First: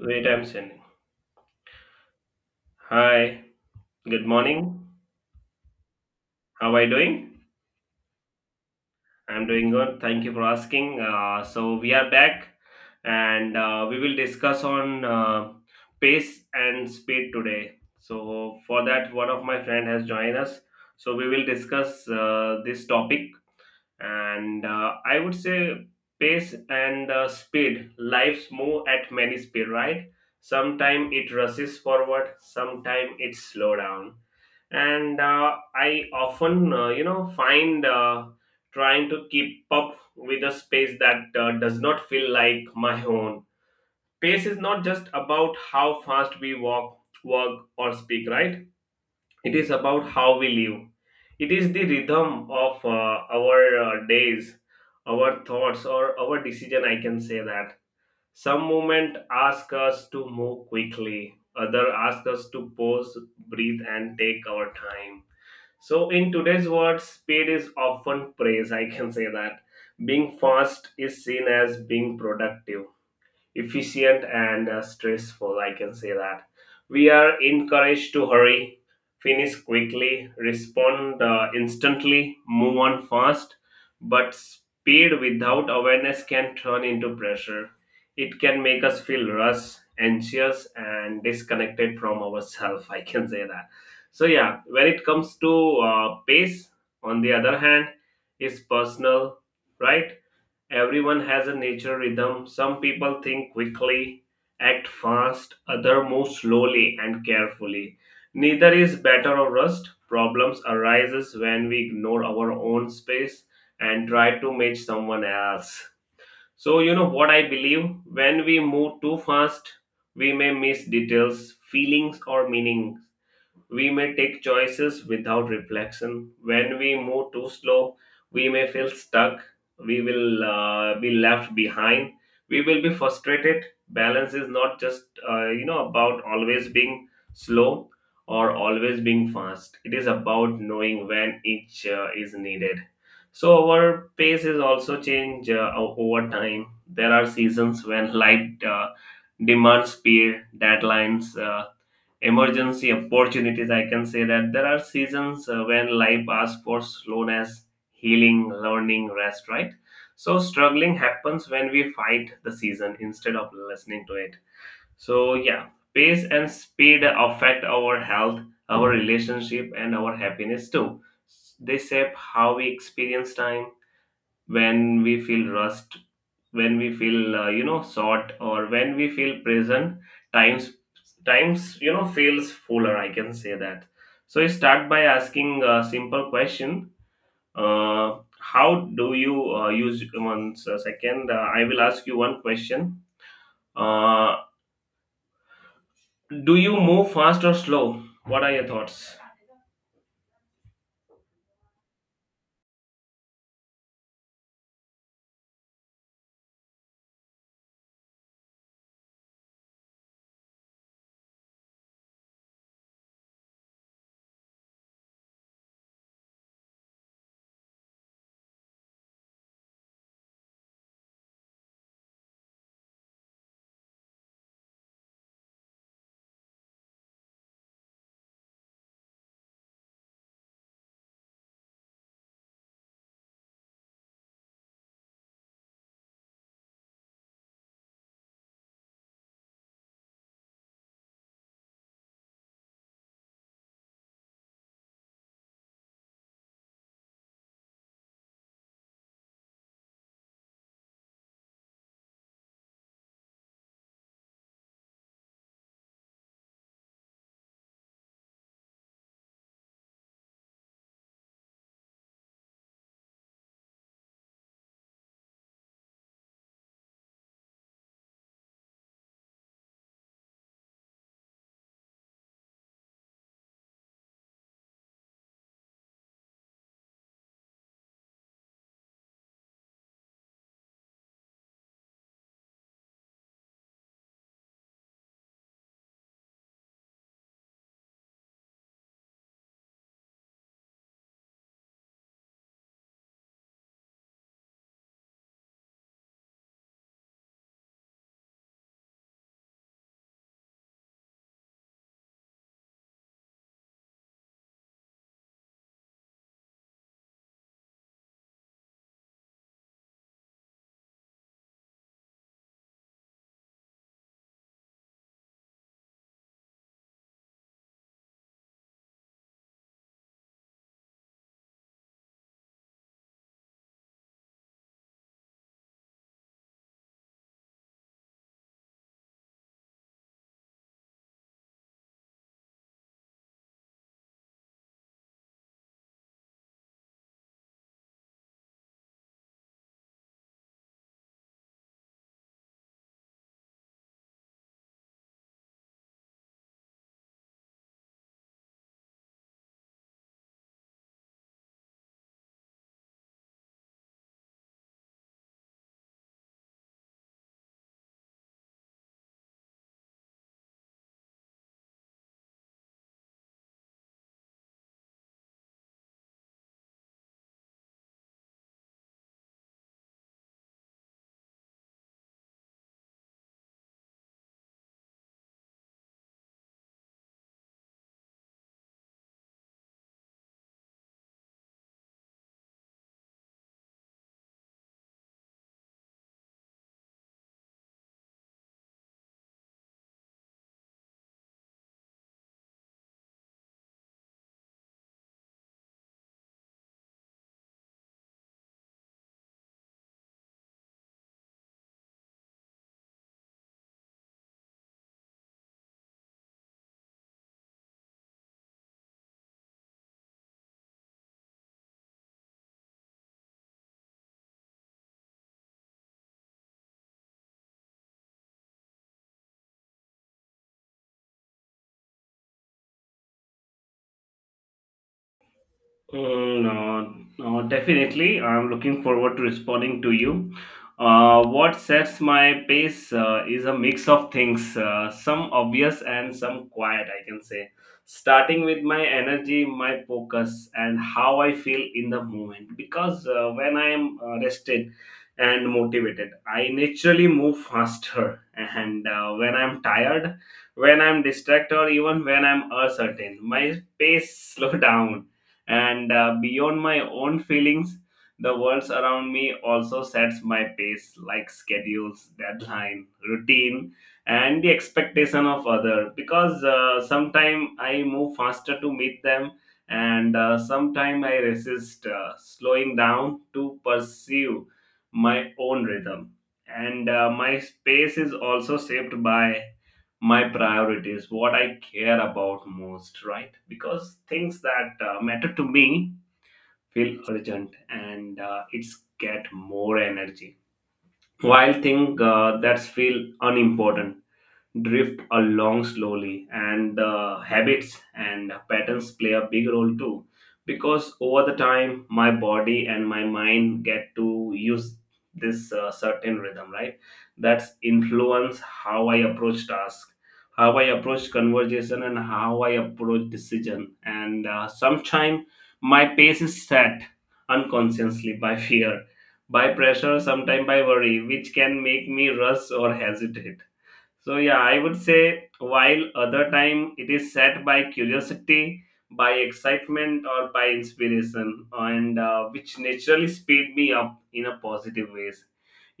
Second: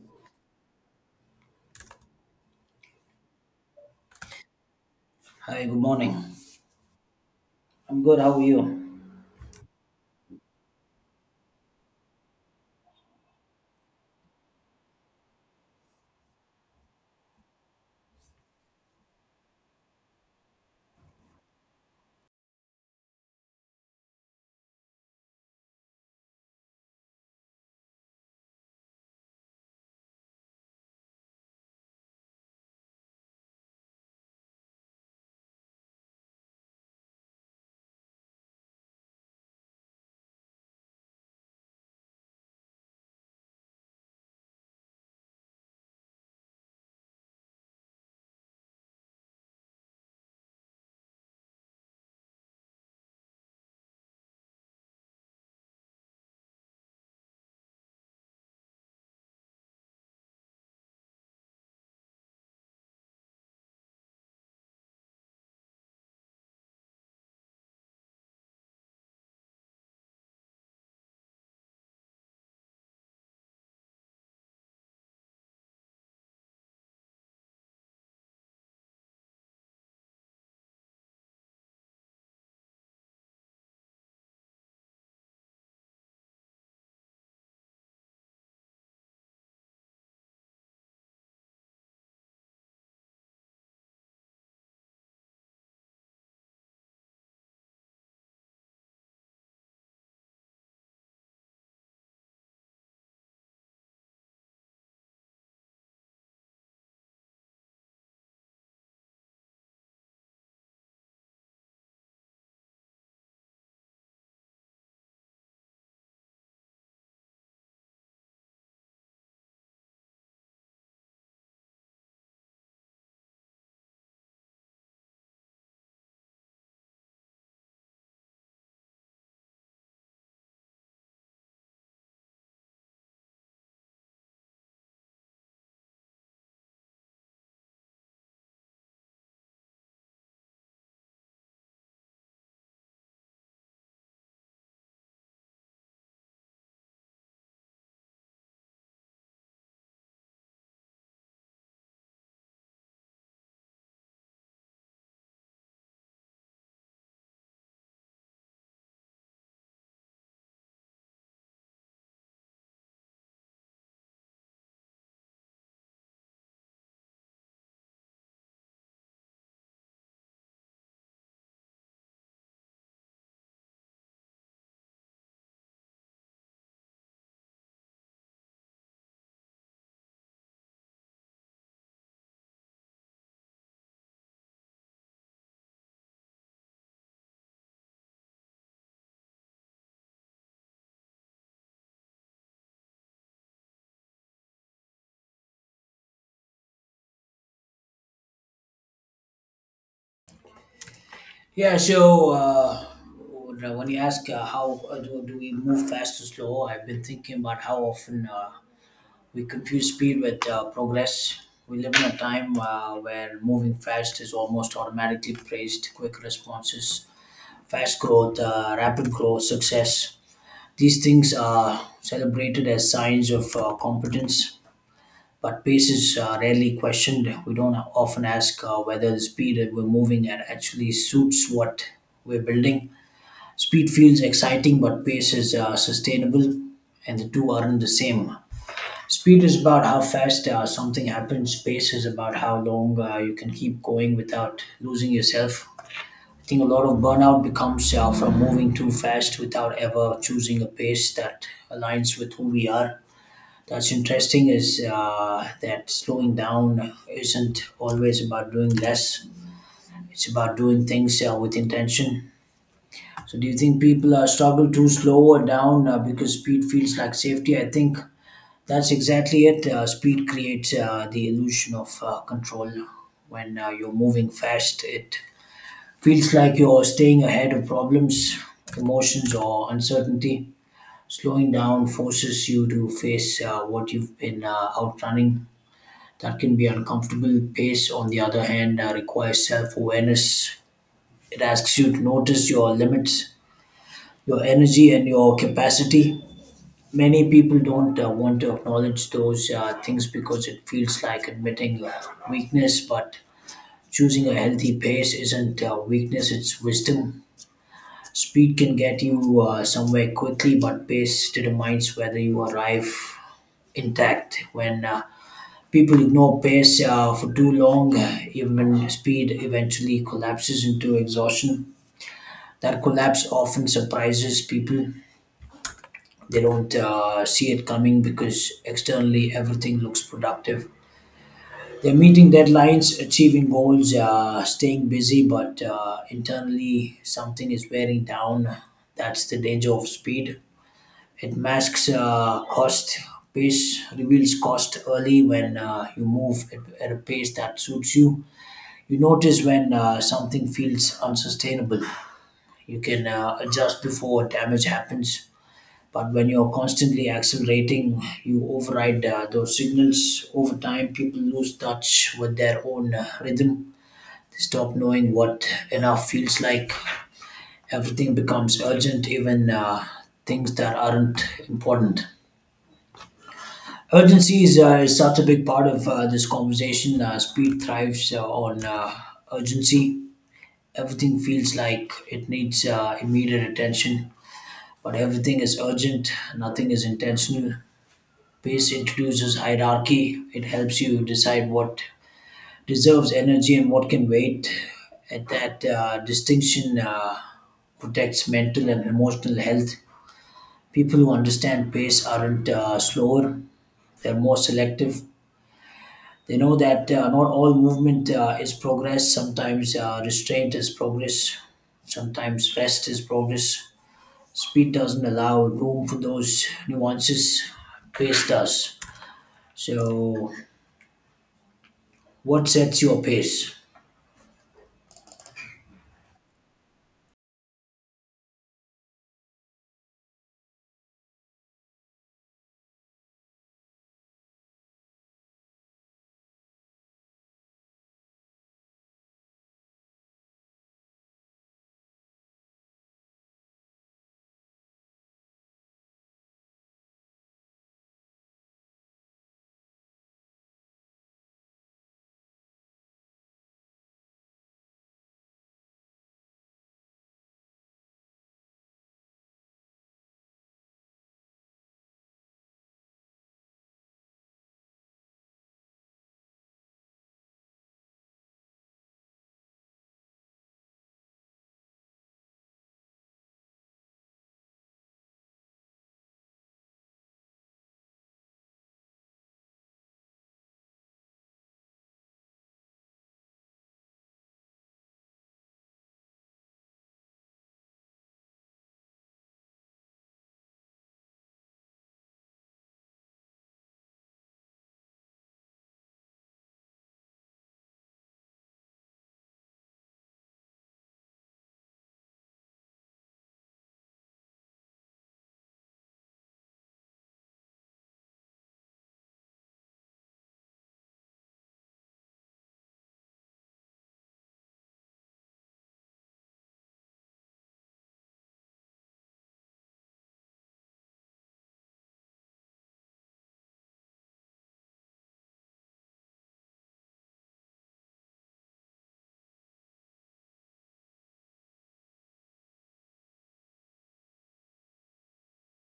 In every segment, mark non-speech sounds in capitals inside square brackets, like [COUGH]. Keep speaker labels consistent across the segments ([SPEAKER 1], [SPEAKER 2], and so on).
[SPEAKER 1] Wait, I'm sending. Hi, good morning.
[SPEAKER 2] Hi, good morning.
[SPEAKER 1] How are you doing?
[SPEAKER 2] I'm good. How are you?
[SPEAKER 1] I'm doing good. Thank you for asking. So we are back, and we will discuss on pace and speed today. So for that, one of my friend has joined us. So we will discuss this topic, and I would say pace and speed. Lives move at many speed, right? Sometime it rushes forward, sometime it slow down and I often find trying to keep up with a space that does not feel like my own. Pace is not just about how fast we walk, work, or speak, right? It is about how we live. It is the rhythm of our days, our thoughts or our decision, I can say that. Some movement ask us to move quickly, other ask us to pause, breathe and take our time. So, in today's world, speed is often praised. I can say that being fast is seen as being productive, efficient and stressful. I can say that. We are encouraged to hurry, finish quickly, respond instantly, move on fast, but speed without awareness can turn into pressure. It can make us feel rushed, anxious, and disconnected from ourselves. I can say that. So, yeah, when it comes to pace, on the other hand, is personal, right? Everyone has a natural rhythm. Some people think quickly, act fast, other move slowly and carefully. Neither is better or worse. Problems arises when we ignore our own space and try to match someone else. So you know what I believe? When we move too fast, we may miss details, feelings or meanings. We may take choices without reflection. When we move too slow, we may feel stuck. We will be left behind. We will be frustrated. Balance is not just about always being slow or always being fast. It is about knowing when each is needed. So our pace is also change over time. There are seasons when light demands speed, deadlines. Emergency opportunities, I can say that. There are seasons when life asks for slowness, healing, learning, rest, right? So struggling happens when we fight the season instead of listening to it. So yeah, pace and speed affect our health, our relationship and our happiness too. They shape how we experience time. When we feel rust, when we feel short, or when we feel prison, times, times feels fuller, I can say that. So you start by asking a simple question. How do you use second, I will ask you one question. uh, do you move fast or slow? What are your thoughts?
[SPEAKER 2] Yeah. So when when you ask how do we move fast or slow, I've been thinking about how often we confuse speed with progress. We live in a time where moving fast is almost automatically praised. Quick responses, fast growth, rapid growth, success. These things are celebrated as signs of competence, but pace is rarely questioned. We don't often ask whether the speed that we're moving at actually suits what we're building. Speed feels exciting, but pace is sustainable, and the two aren't the same. Speed is about how fast something happens. Pace is about how long you can keep going without losing yourself. I think a lot of burnout becomes from moving too fast without ever choosing a pace that aligns with who we are. That's interesting. Is that slowing down isn't always about doing less? It's about doing things with intention. So, do you think people struggle to slow or down because speed feels like safety? I think that's exactly it. Speed creates the illusion of control. When you're moving fast, it feels like you're staying ahead of problems, emotions, or uncertainty. Slowing down forces you to face what you've been outrunning. That can be uncomfortable. Pace, on the other hand, requires self awareness. It asks you to notice your limits, your energy, and your capacity. Many people don't want to acknowledge those things because it feels like admitting weakness, but choosing a healthy pace isn't weakness, it's wisdom. Speed can get you somewhere quickly, but pace determines whether you arrive intact. When people ignore pace for too long, even speed eventually collapses into exhaustion. That collapse often surprises people. They don't see it coming because externally everything looks productive. They're meeting deadlines, achieving goals, staying busy, but internally something is wearing down. That's the danger of speed. It masks cost. Pace reveals cost early. When you move at a pace that suits you, you notice when something feels unsustainable. You can adjust before damage happens, but when you're constantly accelerating, you override those signals. Over time, people lose touch with their own rhythm. They stop knowing what enough feels like. Everything becomes urgent, even things that aren't important. Urgency is such a big part of this conversation. Speed thrives on urgency. Everything feels like it needs immediate attention, but everything is urgent, nothing is intentional. Pace introduces hierarchy, it helps you decide what deserves energy and what can wait. At that distinction, protects mental and emotional health. People who understand pace aren't slower, they're more selective. They know that not all movement is progress. Sometimes restraint is progress, sometimes rest is progress. Speed doesn't allow room for those nuances. Pace does. So, what sets your pace?
[SPEAKER 1] Mm, no, no, definitely. I'm looking forward to responding to you. What sets my pace is a mix of things, some obvious and some quiet, I can say. Starting with my energy, my focus, and how I feel in the moment. Because when I am rested and motivated, I naturally move faster. And when I'm tired, when I'm distracted, or even when I'm uncertain, my pace [LAUGHS] slow down and beyond my own feelings, the world around me also sets my pace like schedules, deadline, routine, and the expectation of other. Because sometime I move faster to meet them, and sometime I resist slowing down to pursue my own rhythm. And my space is also shaped by my priorities, what I care about most, right? Because things that matter to me feel urgent and it's get more energy. While things that feel unimportant drift along slowly. And the habits and patterns play a big role too, because over the time my body and my mind get to use this certain rhythm, right? That's influence how I approach task, how I approach conversation and how I approach decision. And sometimes my pace is set unconsciously by [LAUGHS] fear, by pressure, sometimes by worry, which can make me rush or hesitate. So yeah, I would say while other time it is set by curiosity, by excitement, or by inspiration, and which naturally speed me up in a positive ways.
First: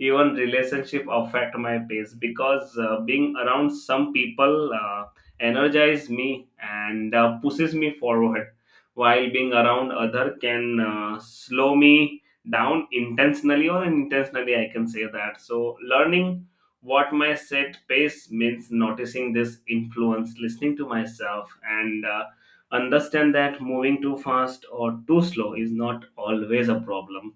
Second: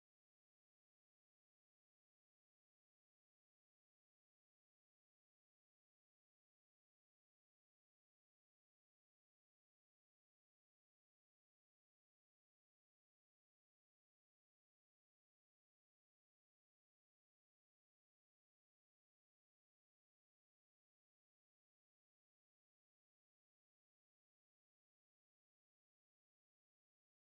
[SPEAKER 1] Even relationship affect my pace because being around some people energize me and pushes me forward, while being around other can slow me down intentionally or unintentionally. I can say that. So learning what my set pace means, noticing this influence, listening to myself, and understand that moving too fast or too slow is not always a problem,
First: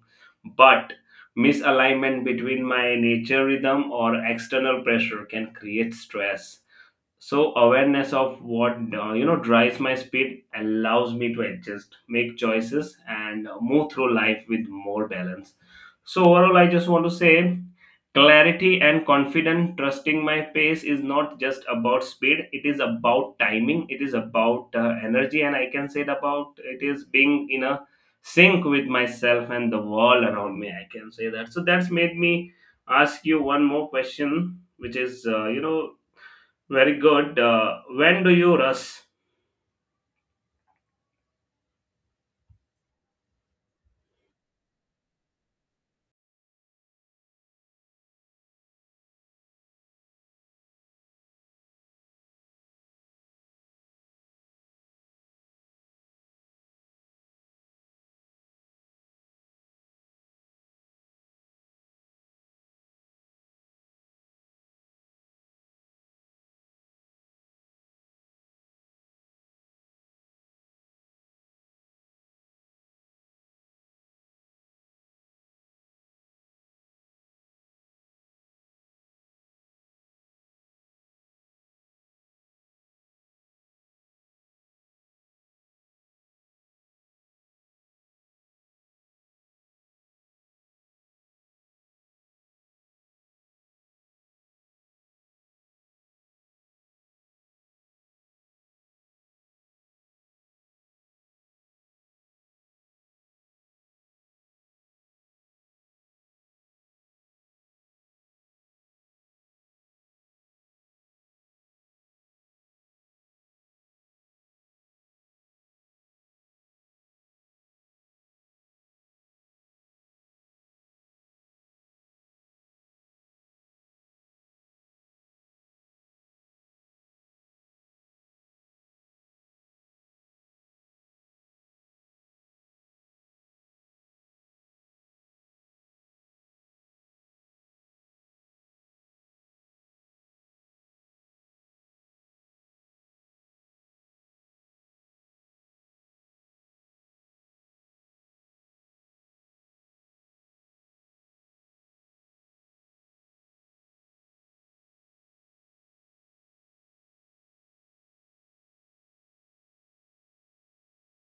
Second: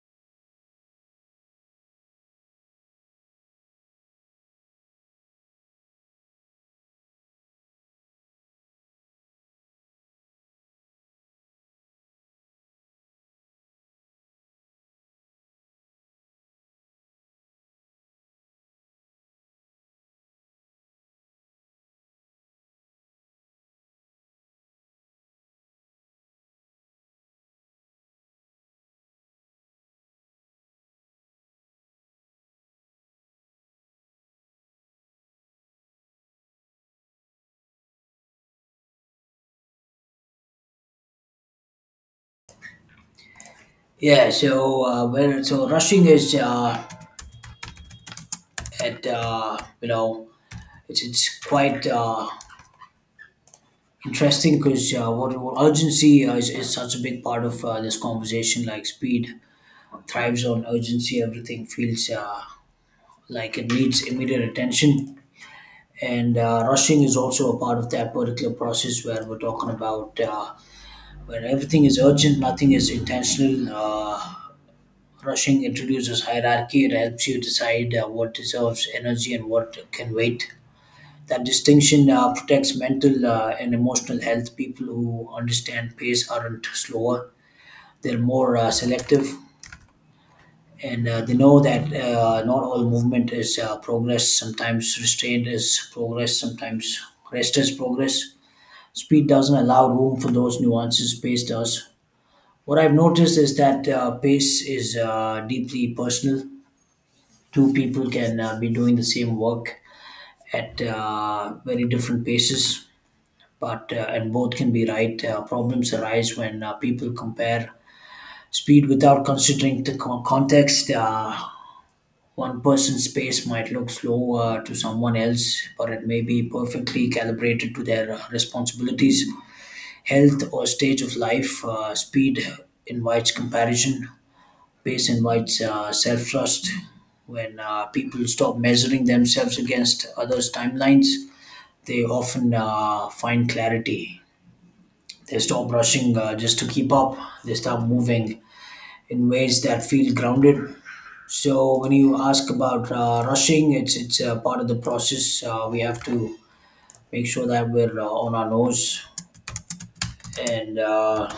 [SPEAKER 1] but misalignment between my nature rhythm or external pressure can create stress. So awareness of what drives my speed allows me to adjust, make choices and move through life with more balance. So overall I just want to say clarity and confident, trusting my pace is not just about speed, it is about timing, it is about energy, and I can say it about it is being in a sync with myself and the world around me, I can say that. So that's made me ask you one more question, which is very good. When do you rush?
[SPEAKER 2] Yeah. So rushing is at you know, it's quite interesting because what urgency is such a big part of this conversation. Like speed thrives on urgency. Everything feels like it needs immediate attention. And rushing is also a part of that particular process where we're talking about, where everything is urgent, nothing is intentional. Rushing introduces hierarchy, it helps you decide what deserves energy and what can wait. That distinction protects mental and emotional health. People who understand pace aren't slower, they're more selective. And they know that not all movement is progress. Sometimes restraint is progress, sometimes rest is progress. Speed doesn't allow room for those nuances, pace does. What I've noticed is that pace is deeply personal. Two people can be doing the same work at very different paces, but and both can be right. Problems arise when people compare speed without considering the context. One person's pace might look slow to someone else, but it may be perfectly calibrated to their responsibilities, health, or stage of life. Speed invites comparison. Pace invites self trust. When people stop measuring themselves against others' timelines, they often find clarity. They stop rushing just to keep up, they start moving in ways that feel grounded. So, when you ask about rushing, it's a part of the process. We have to make sure that we're on our nose. and uh,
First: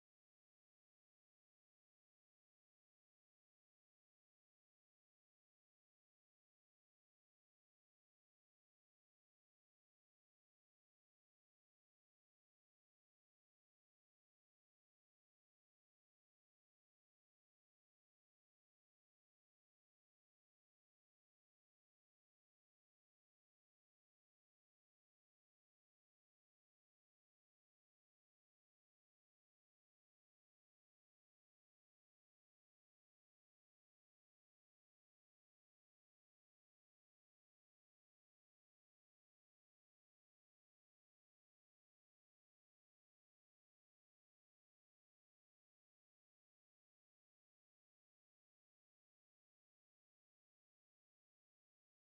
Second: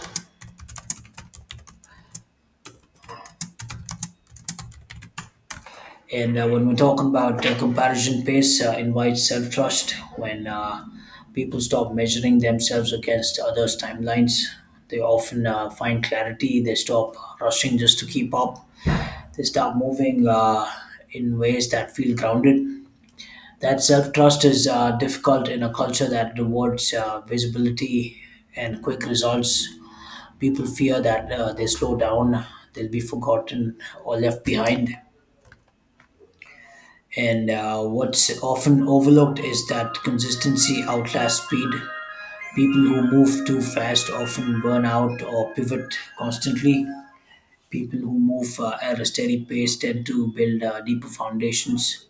[SPEAKER 2] And uh, when we're talking about comparison pace, invites self trust when people stop measuring themselves against others' timelines. They often find clarity, they stop rushing just to keep up, they start moving in ways that feel grounded. That self trust is difficult in a culture that rewards visibility and quick results. People fear that they slow down, they'll be forgotten, or left behind. And what's often overlooked is that consistency outlasts speed. People who move too fast often burn out or pivot constantly. People who move at a steady pace tend to build deeper foundations.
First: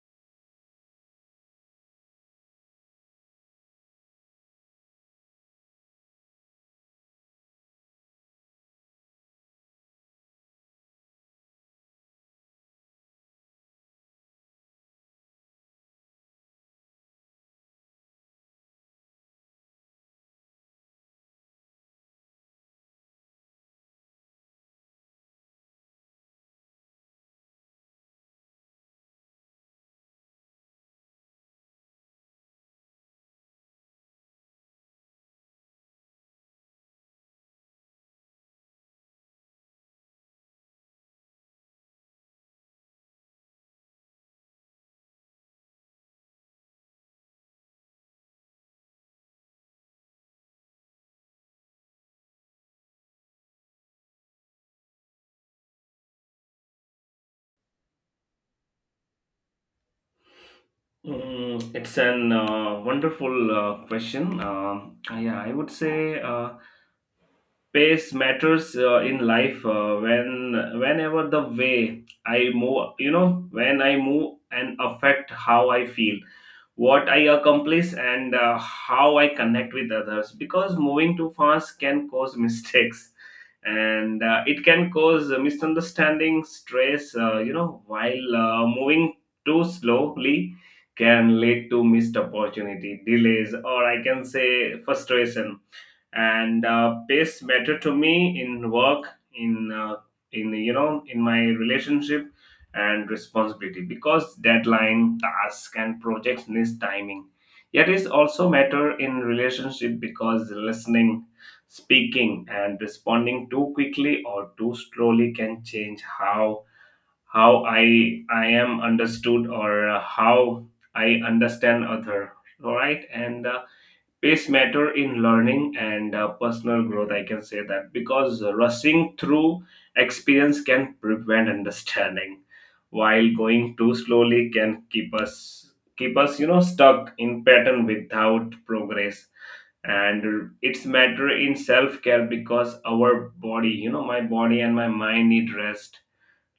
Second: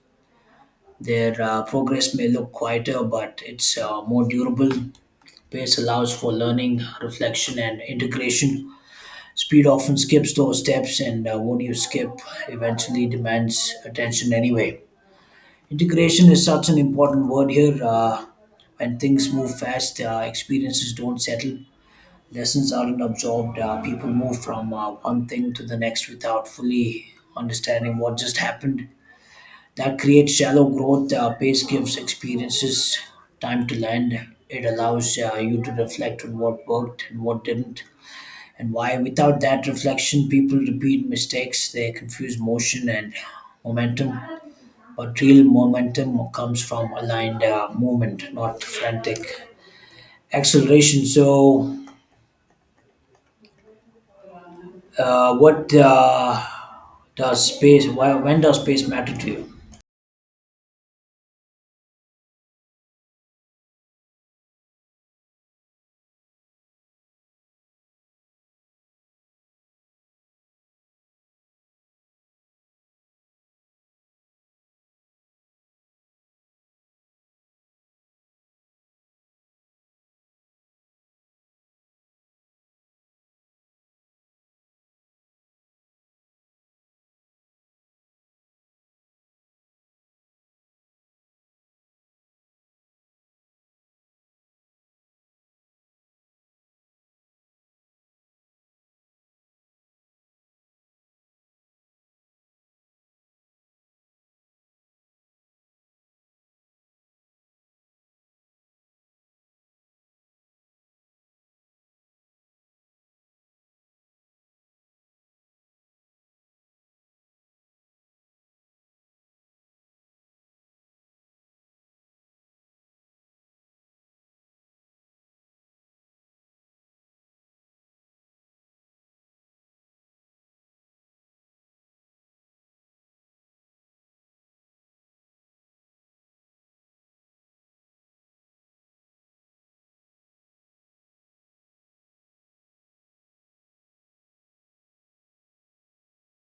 [SPEAKER 2] Their progress may look quieter, but it's more durable. Pace allows for learning, reflection, and integration. Speed often skips those steps, and what you skip eventually demands attention anyway. Integration is such an important word here. When things move fast, experiences don't settle, lessons aren't absorbed, people move from one thing to the next without fully understanding what just happened. That creates shallow growth. Pace gives experiences time to land. It allows you to reflect on what worked and what didn't and why. Without that reflection, people repeat mistakes, they confuse motion and momentum. But real momentum comes from aligned movement, not frantic acceleration. So, what does space, why, when does space matter to you?
[SPEAKER 1] Mm, it's an wonderful question. Yeah, I would say pace matters in life. Whenever the way I move, you know, when I move and affect how I feel, what I accomplish and how I connect with others, because moving too fast can cause [LAUGHS] mistakes and it can cause misunderstanding, stress, while moving too slowly can lead to missed opportunity, delays, or I can say frustration. And pace matter to me in work, in in my relationship and responsibility, because deadline, task and projects needs timing. Yet it's also matter in relationship because listening, speaking and responding too quickly or too slowly can change how how I am understood or how I understand other, all right? And pace matter in learning and personal growth, I can say that, because rushing through experience can prevent understanding, while going too slowly can keep us stuck in pattern without progress. And it's matter in self-care because our body, my body and my mind need rest,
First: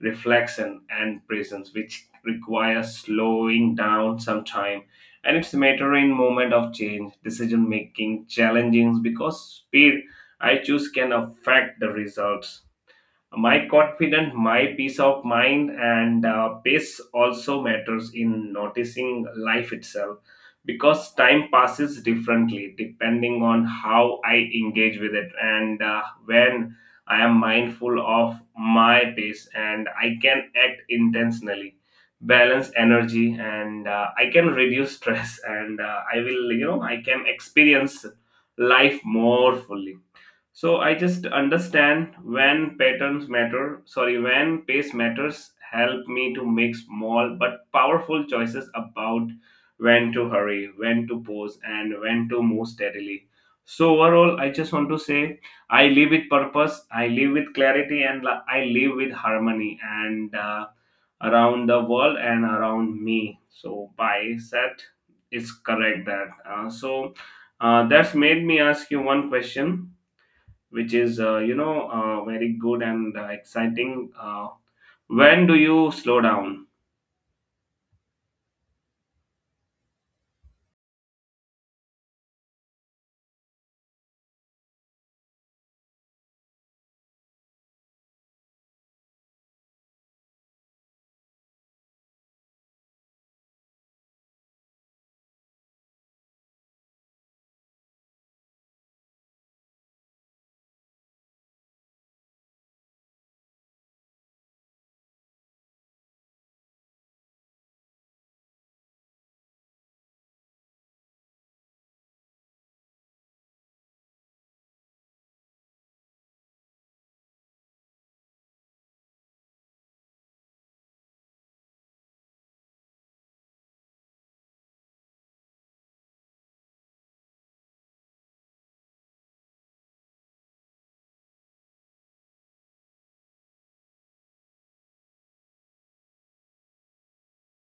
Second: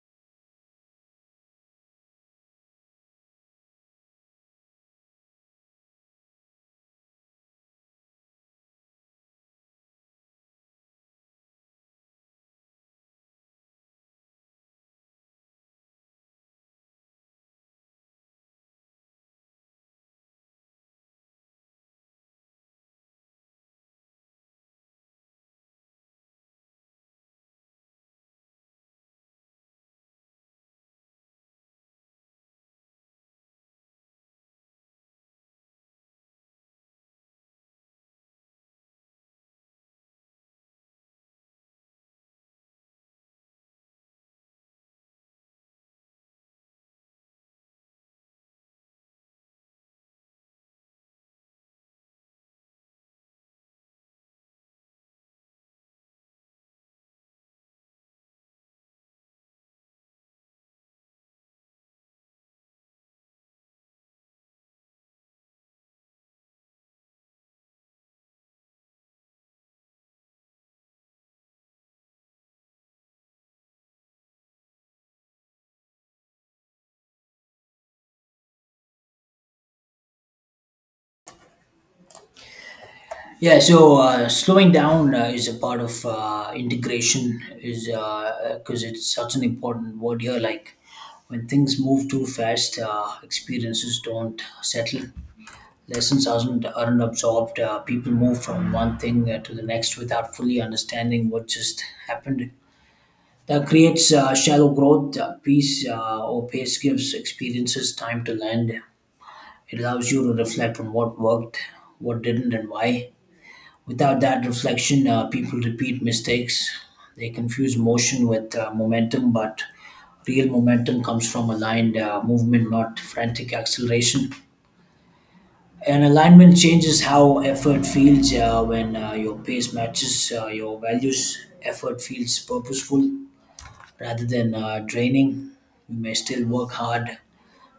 [SPEAKER 1] reflection and presence, which requires slowing down sometime. And it's a matter in moment of change, decision making, challenging, because speed I choose can affect the results, my confidence, my peace of mind. And pace also matters in noticing life itself, because time passes differently depending on how I engage with it. And when I am mindful of my pace and I can act intentionally, balance energy, and I can reduce [LAUGHS] stress, and I will you know I can experience life more fully. So I just understand when pace matters, help me to make small but powerful choices about when to hurry, when to pause, and when to move steadily. So overall, I just want to say I live with purpose, I live with clarity, and I live with harmony and around the world and around me. So by set, it's correct that. That's made me ask you one question which is very good and exciting. When do you slow down?
[SPEAKER 2] Yeah, so slowing down is a part of integration, is because it's such an important word here. Like when things move too fast, experiences don't settle. Lessons aren't absorbed. People move from one thing to the next without fully understanding what just happened. That creates shallow growth. Peace or pace gives experiences time to land. It allows you to reflect on what worked, what didn't, and why. Without that reflection, people repeat mistakes. They confuse motion with momentum, but real momentum comes from aligned movement, not frantic acceleration. And alignment changes how effort feels when your pace matches your values. Effort feels purposeful rather than draining. You may still work hard,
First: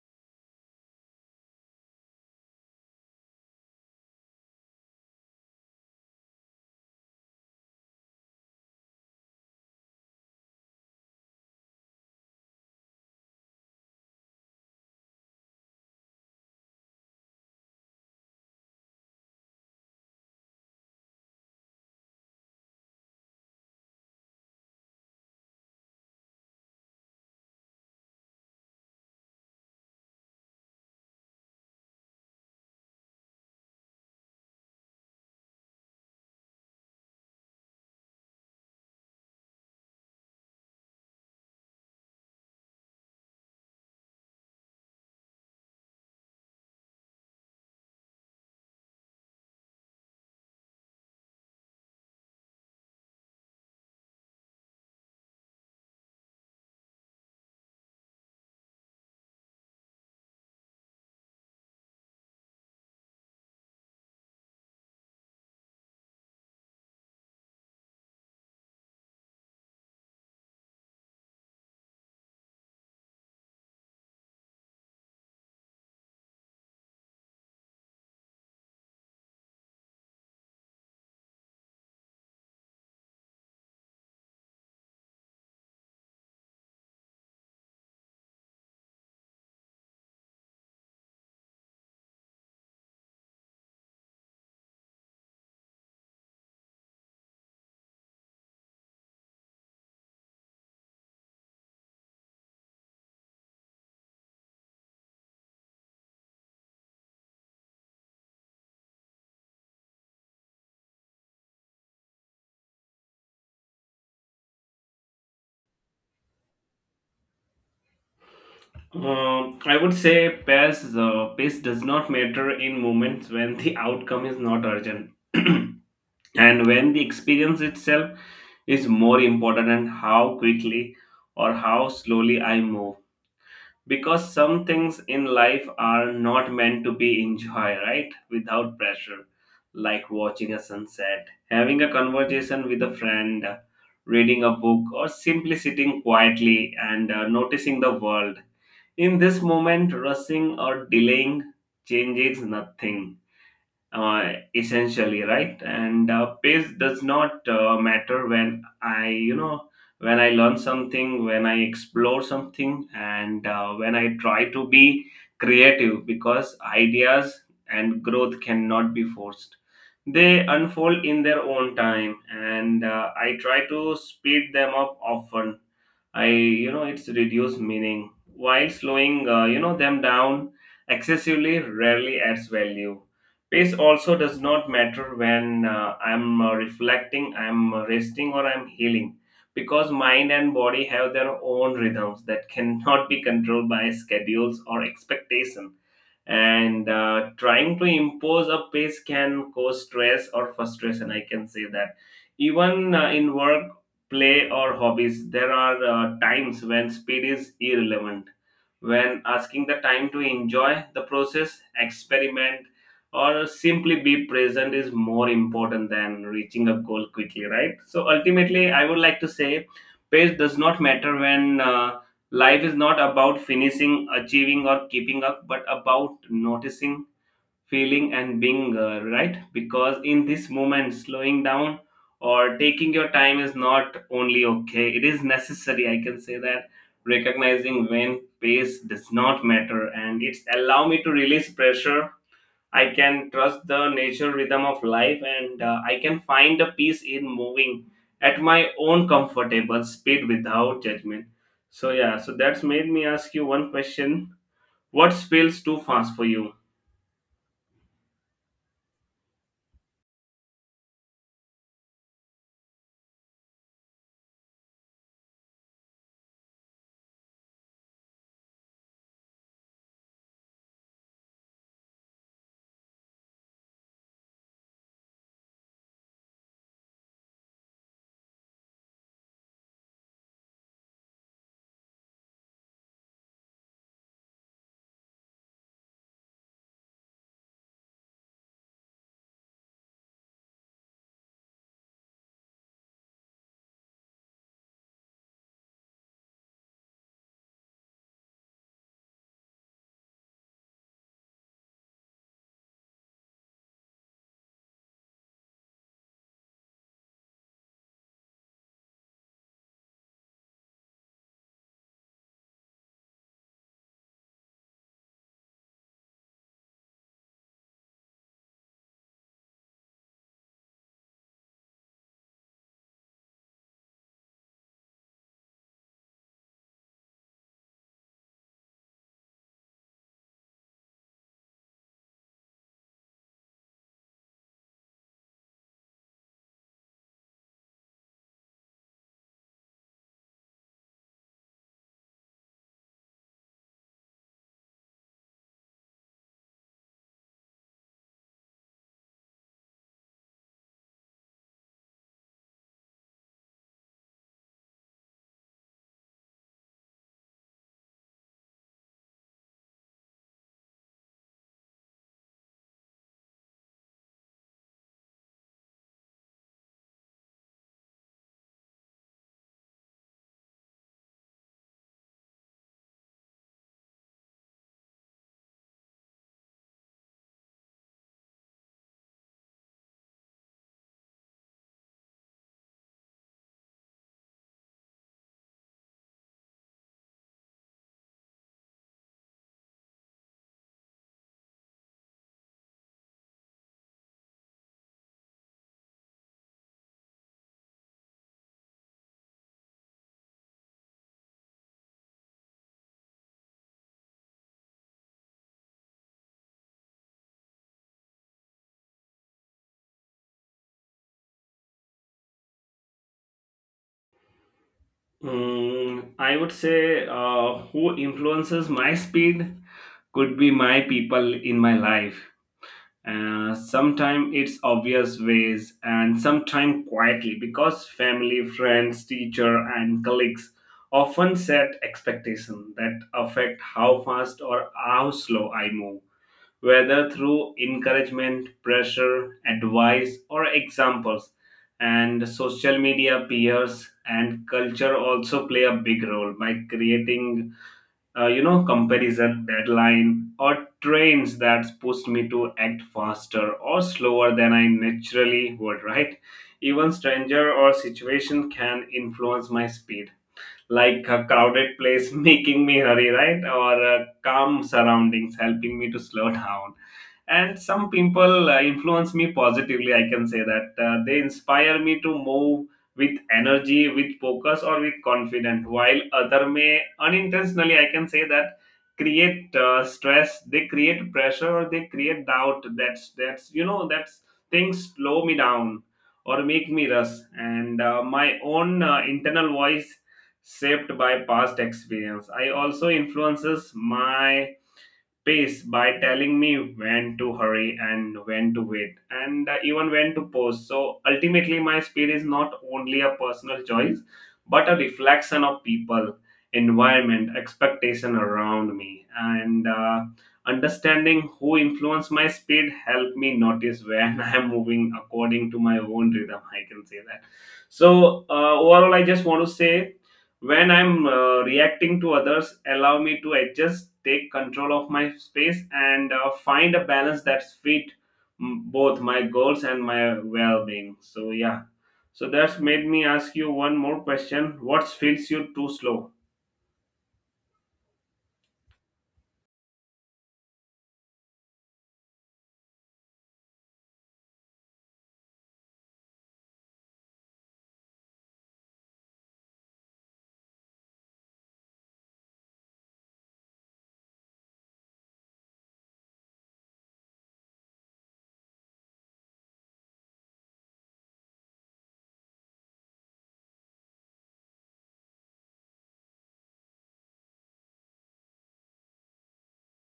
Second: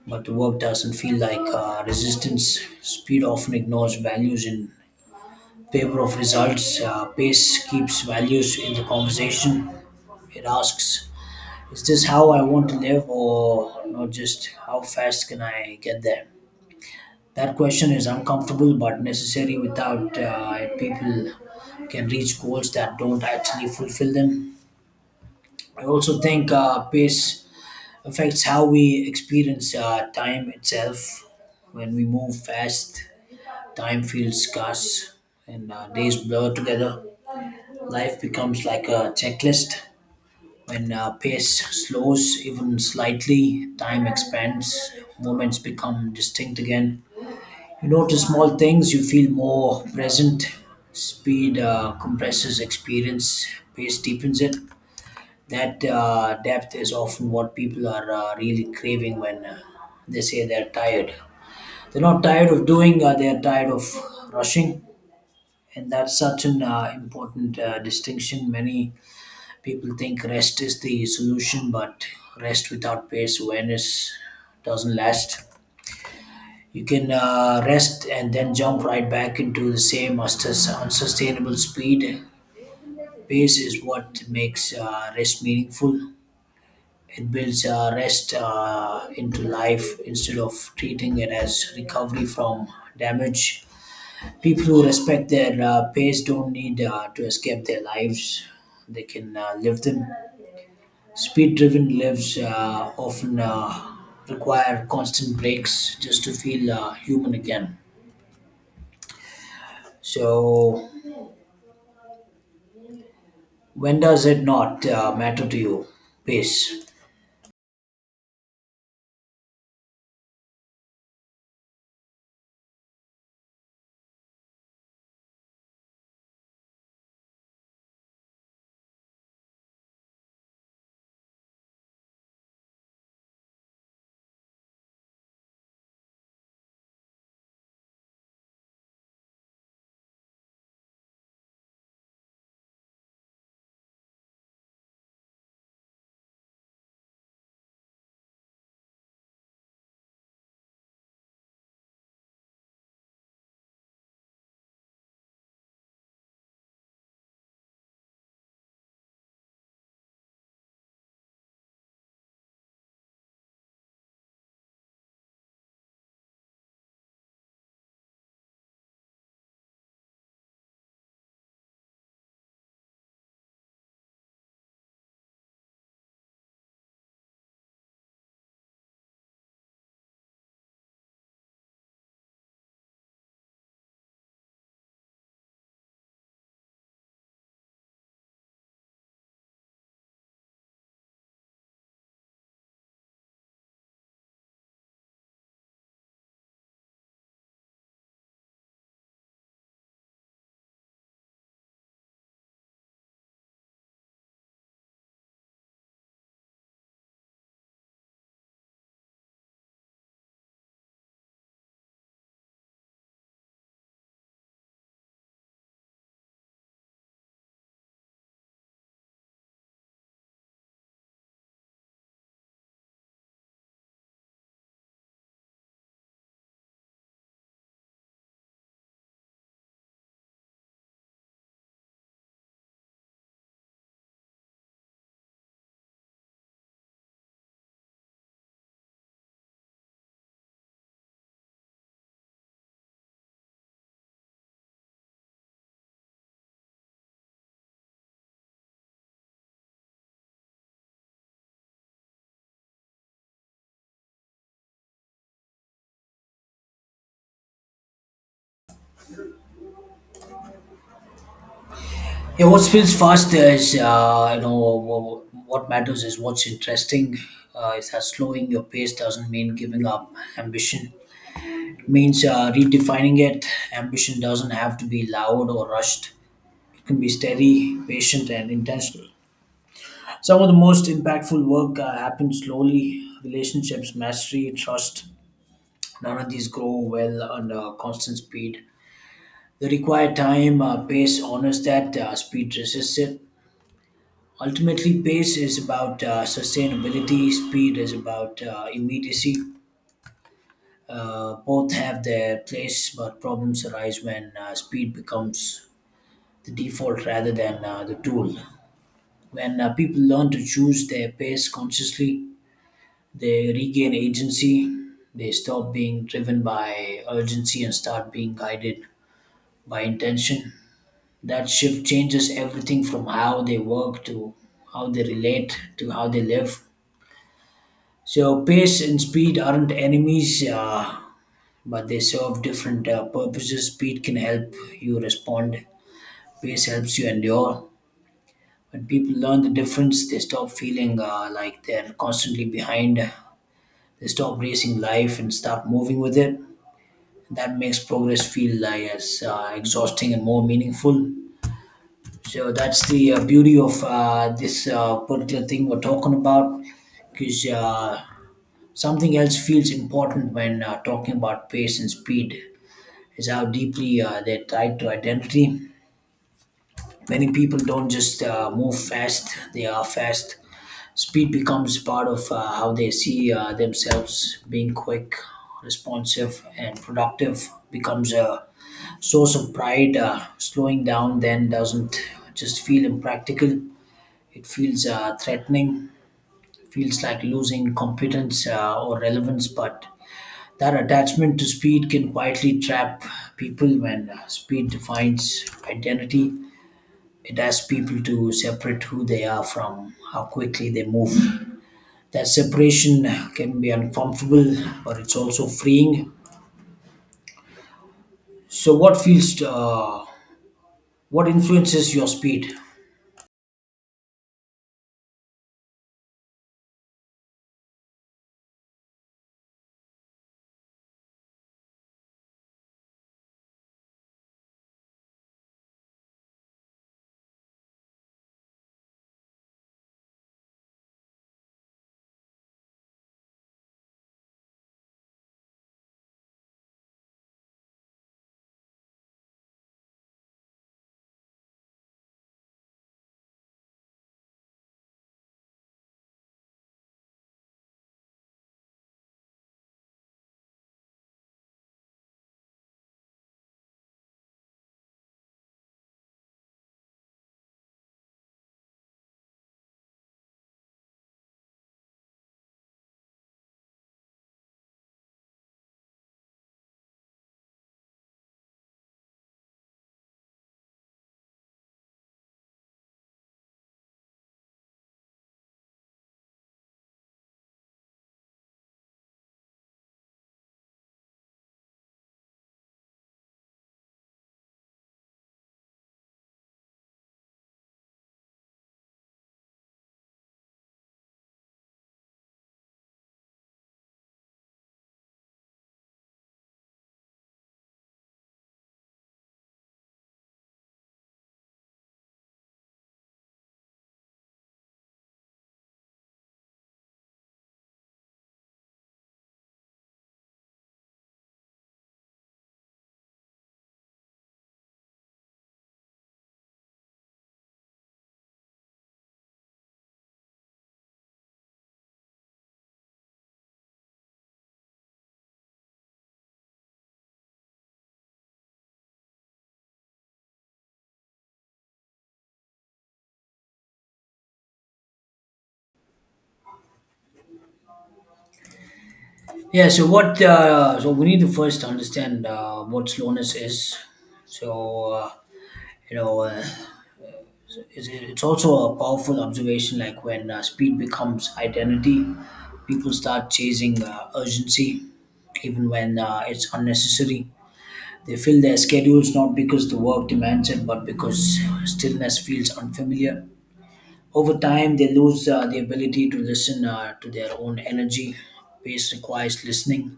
[SPEAKER 2] but the work doesn't feel like resistance. Speed often ignores values in favor of results. Pace keeps values in the conversation. It asks, is this how I want to live, or not just how fast can I get there? That question is uncomfortable but necessary. Without it, people can reach goals that don't actually fulfill them. I also think pace affects how we experience time itself. When we move fast, time feels scarce and days blur together. Life becomes like a checklist. When pace slows even slightly, time expands, moments become distinct again. You notice small things, you feel more present. Speed compresses experience, pace deepens it. That depth is often what people are really craving when they say they're tired. They're not tired of doing, they're tired of rushing. And that's such an important distinction. Many people think rest is the solution, but rest without pace awareness doesn't last. You can rest and then jump right back into the same unsustainable speed. Pace is what makes rest meaningful. It builds rest into life instead of treating it as recovery from damage. People who respect their pace don't need to escape their lives, they can live them. Speed driven lives often require constant breaks just to feel human again. So, when does it not matter to you? Pace.
[SPEAKER 1] I would say pace. Pace does not matter in moments when the [LAUGHS] outcome is not urgent, [CLEARS THROAT] and when the experience itself is more important than how quickly or how slowly I move. Because some things in life are not meant to be enjoy, right, without pressure, like watching a sunset, having a conversation with a friend, reading a book, or simply sitting quietly and noticing the world. In this moment rushing or delaying changes nothing, essentially, right? And pace does not matter when I when I learn something, when I explore something, and when I try to be creative, because ideas and growth cannot be forced. They unfold in their own time, and I try to speed them up often, I it's reduced meaning, while slowing them down excessively rarely adds value. Pace also does not matter when I'm reflecting, I'm resting, or I'm healing, because mind and body have their own rhythms that cannot be controlled by schedules or expectation. And trying to impose a pace can cause stress or frustration, I can say that. Even in work, play or hobbies, there are times when speed is irrelevant. When asking the time to enjoy the process, experiment, or simply be present is more important than reaching a goal quickly, right? So ultimately, I would like to say pace does not matter when life is not about finishing, achieving, or keeping up, but about noticing, feeling and being, right? Because in this moment slowing down or taking your time is not only okay, it is necessary, I can say that. Recognizing when pace does not matter and it's allow me to release pressure, I can trust the nature rhythm of life, and I can find a peace in moving at my own comfortable speed without judgment. So yeah, so that's made me ask you one question. What feels too fast for you?
[SPEAKER 2] Yeah, what feels fast is, what matters is what's interesting. Is that slowing your pace doesn't mean giving up ambition. It means redefining it. Ambition doesn't have to be loud or rushed. It can be steady, patient, and intentional. Some of the most impactful work happens slowly. Relationships, mastery, trust. None of these grow well under constant speed. They require time, pace honors that, speed resists it. Ultimately, pace is about sustainability, speed is about immediacy. Both have their place, but problems arise when speed becomes the default rather than the tool. When people learn to choose their pace consciously, they regain agency, they stop being driven by urgency and start being guided by intention. That shift changes everything from how they work to how they relate to how they live. So, pace and speed aren't enemies, but they serve different purposes. Speed can help you respond, pace helps you endure. When people learn the difference, they stop feeling like they're constantly behind. They stop racing life and start moving with it. That makes progress feel like as exhausting and more meaningful. So that's the beauty of this particular thing we're talking about, because something else feels important when talking about pace and speed is how deeply they're tied to identity. Many people don't just move fast, they are fast. Speed becomes part of how they see themselves. Being quick, responsive, and productive becomes a source of pride. Slowing down then doesn't just feel impractical, it feels threatening, feels like losing competence or relevance. But that attachment to speed can quietly trap people when speed defines identity. It asks people to separate who they are from how quickly they move. That separation can be uncomfortable, but it's also freeing. So, what influences your speed?
[SPEAKER 1] Mm, I would say who influences my speed could be my people in my life. Sometimes it's obvious ways and sometimes quietly, because family, friends, teacher and colleagues often set expectations that affect how fast or how slow I move, whether through encouragement, pressure, advice, or examples. And social media, peers and culture also play a big role by creating, comparison, deadline or trends that push me to act faster or slower than I naturally would, right? Even stranger or situation can influence my speed, like a crowded place [LAUGHS] making me hurry, right, or calm surroundings helping me to slow [LAUGHS] down. And some people influence me positively, I can say that, they inspire me to move with energy, with focus or with confidence, while other may unintentionally, I can say that, create stress, they create pressure or they create doubt. That's that's you know that's things slow me down or make me rush. And my own internal voice, shaped by past experience, I also influences my pace by telling me when to hurry and when to wait and even when to pause. So ultimately my speed is not only a personal choice, but a reflection of people, environment, expectation around me. And understanding who influence my speed help me notice when [LAUGHS] I am moving according to my own rhythm, I can say that. So overall I just want to say, when I'm reacting to others, allow me to adjust, take control of my space, and find a balance that fit, mm, both my goals and my well-being. So yeah, so that's made me ask you one more question. What feels you too slow?
[SPEAKER 2] Yeah. So what? So we need to first understand what slowness is. So uh, you know, uh, it's also a powerful observation. Like when speed becomes identity, people start chasing urgency, even when it's unnecessary. They fill their schedules not because the work demands it, but because stillness feels unfamiliar. Over time, they lose the ability to listen to their own energy. Pace requires listening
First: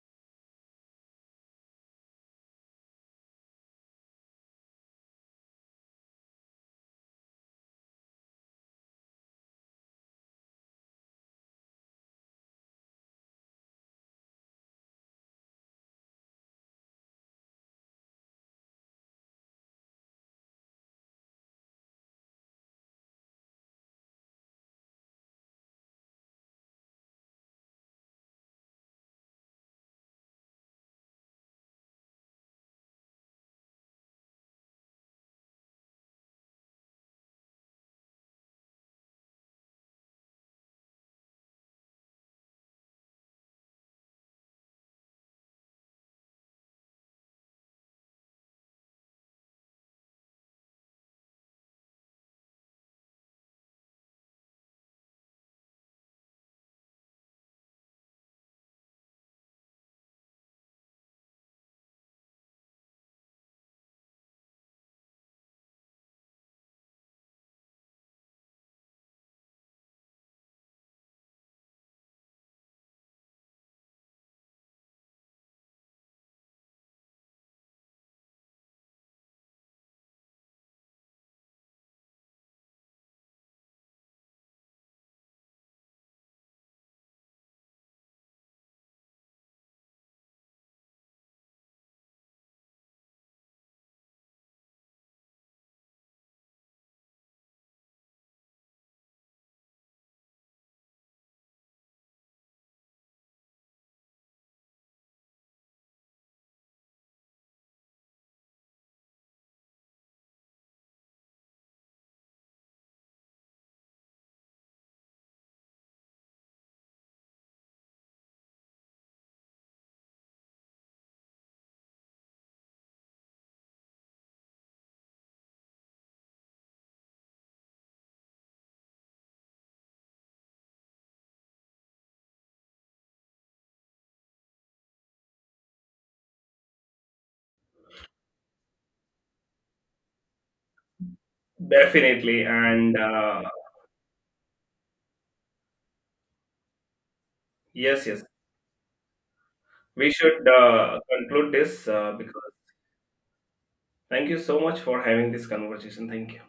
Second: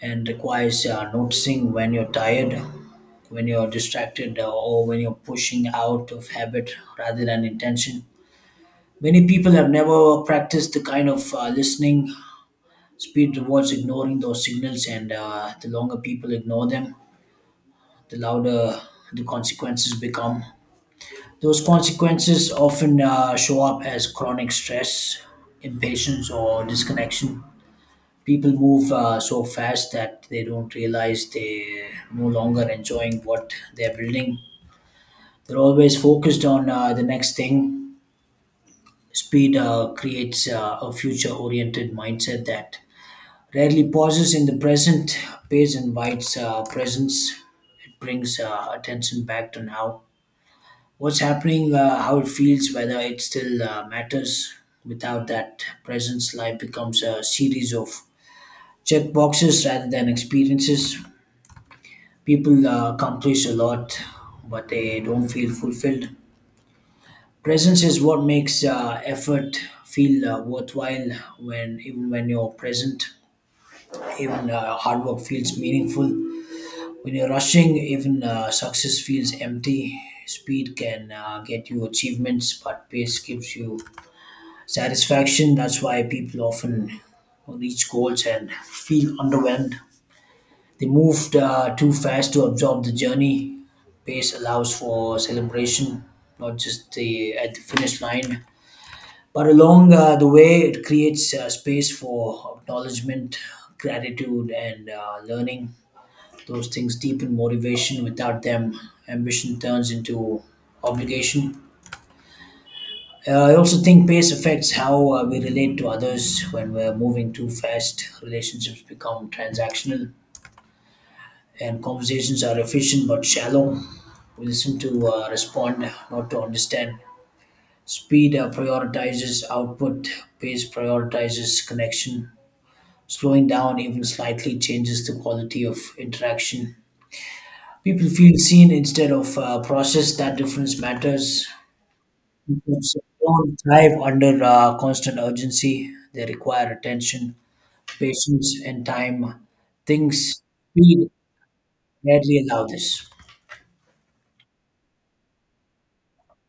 [SPEAKER 2] and requires noticing when you're tired, when you're distracted, or when you're pushing out of habit rather than intention. Many people have never practiced the kind of listening. Speed rewards ignoring those signals, and the longer people ignore them, the louder the consequences become. Those consequences often show up as chronic stress, impatience, or disconnection. People move so fast that they don't realize they're no longer enjoying what they're building. They're always focused on the next thing. Speed creates a future oriented mindset that rarely pauses in the present. Pace invites presence. It brings attention back to now, what's happening, how it feels, whether it still matters. Without that presence, life becomes a series of check boxes rather than experiences. People accomplish a lot, but they don't feel fulfilled. Presence is what makes effort feel worthwhile. When even when you're present, even hard work feels meaningful. When you're rushing, even success feels empty. Speed can get you achievements, but pace gives you satisfaction. That's why people often reach goals and feel underwhelmed. They moved too fast to absorb the journey. Pace allows for celebration, not just the at the finish line, but along the way. It creates space for acknowledgement, gratitude, and learning. Those things deepen motivation. Without them, ambition turns into obligation. I also think pace affects how we relate to others. When we're moving too fast, relationships become transactional and conversations are efficient but shallow. We listen to respond, not to understand. Speed prioritizes output, pace prioritizes connection. Slowing down even slightly changes the quality of interaction. People feel seen instead of processed. That difference matters.
[SPEAKER 1] Definitely, and
[SPEAKER 2] Because don't thrive under constant urgency. They require attention,
[SPEAKER 1] yes, yes,
[SPEAKER 2] patience, and time.
[SPEAKER 1] we
[SPEAKER 2] Things
[SPEAKER 1] should
[SPEAKER 2] speed
[SPEAKER 1] conclude this
[SPEAKER 2] rarely
[SPEAKER 1] because
[SPEAKER 2] allow this.
[SPEAKER 1] thank you so much for having this conversation. Thank you.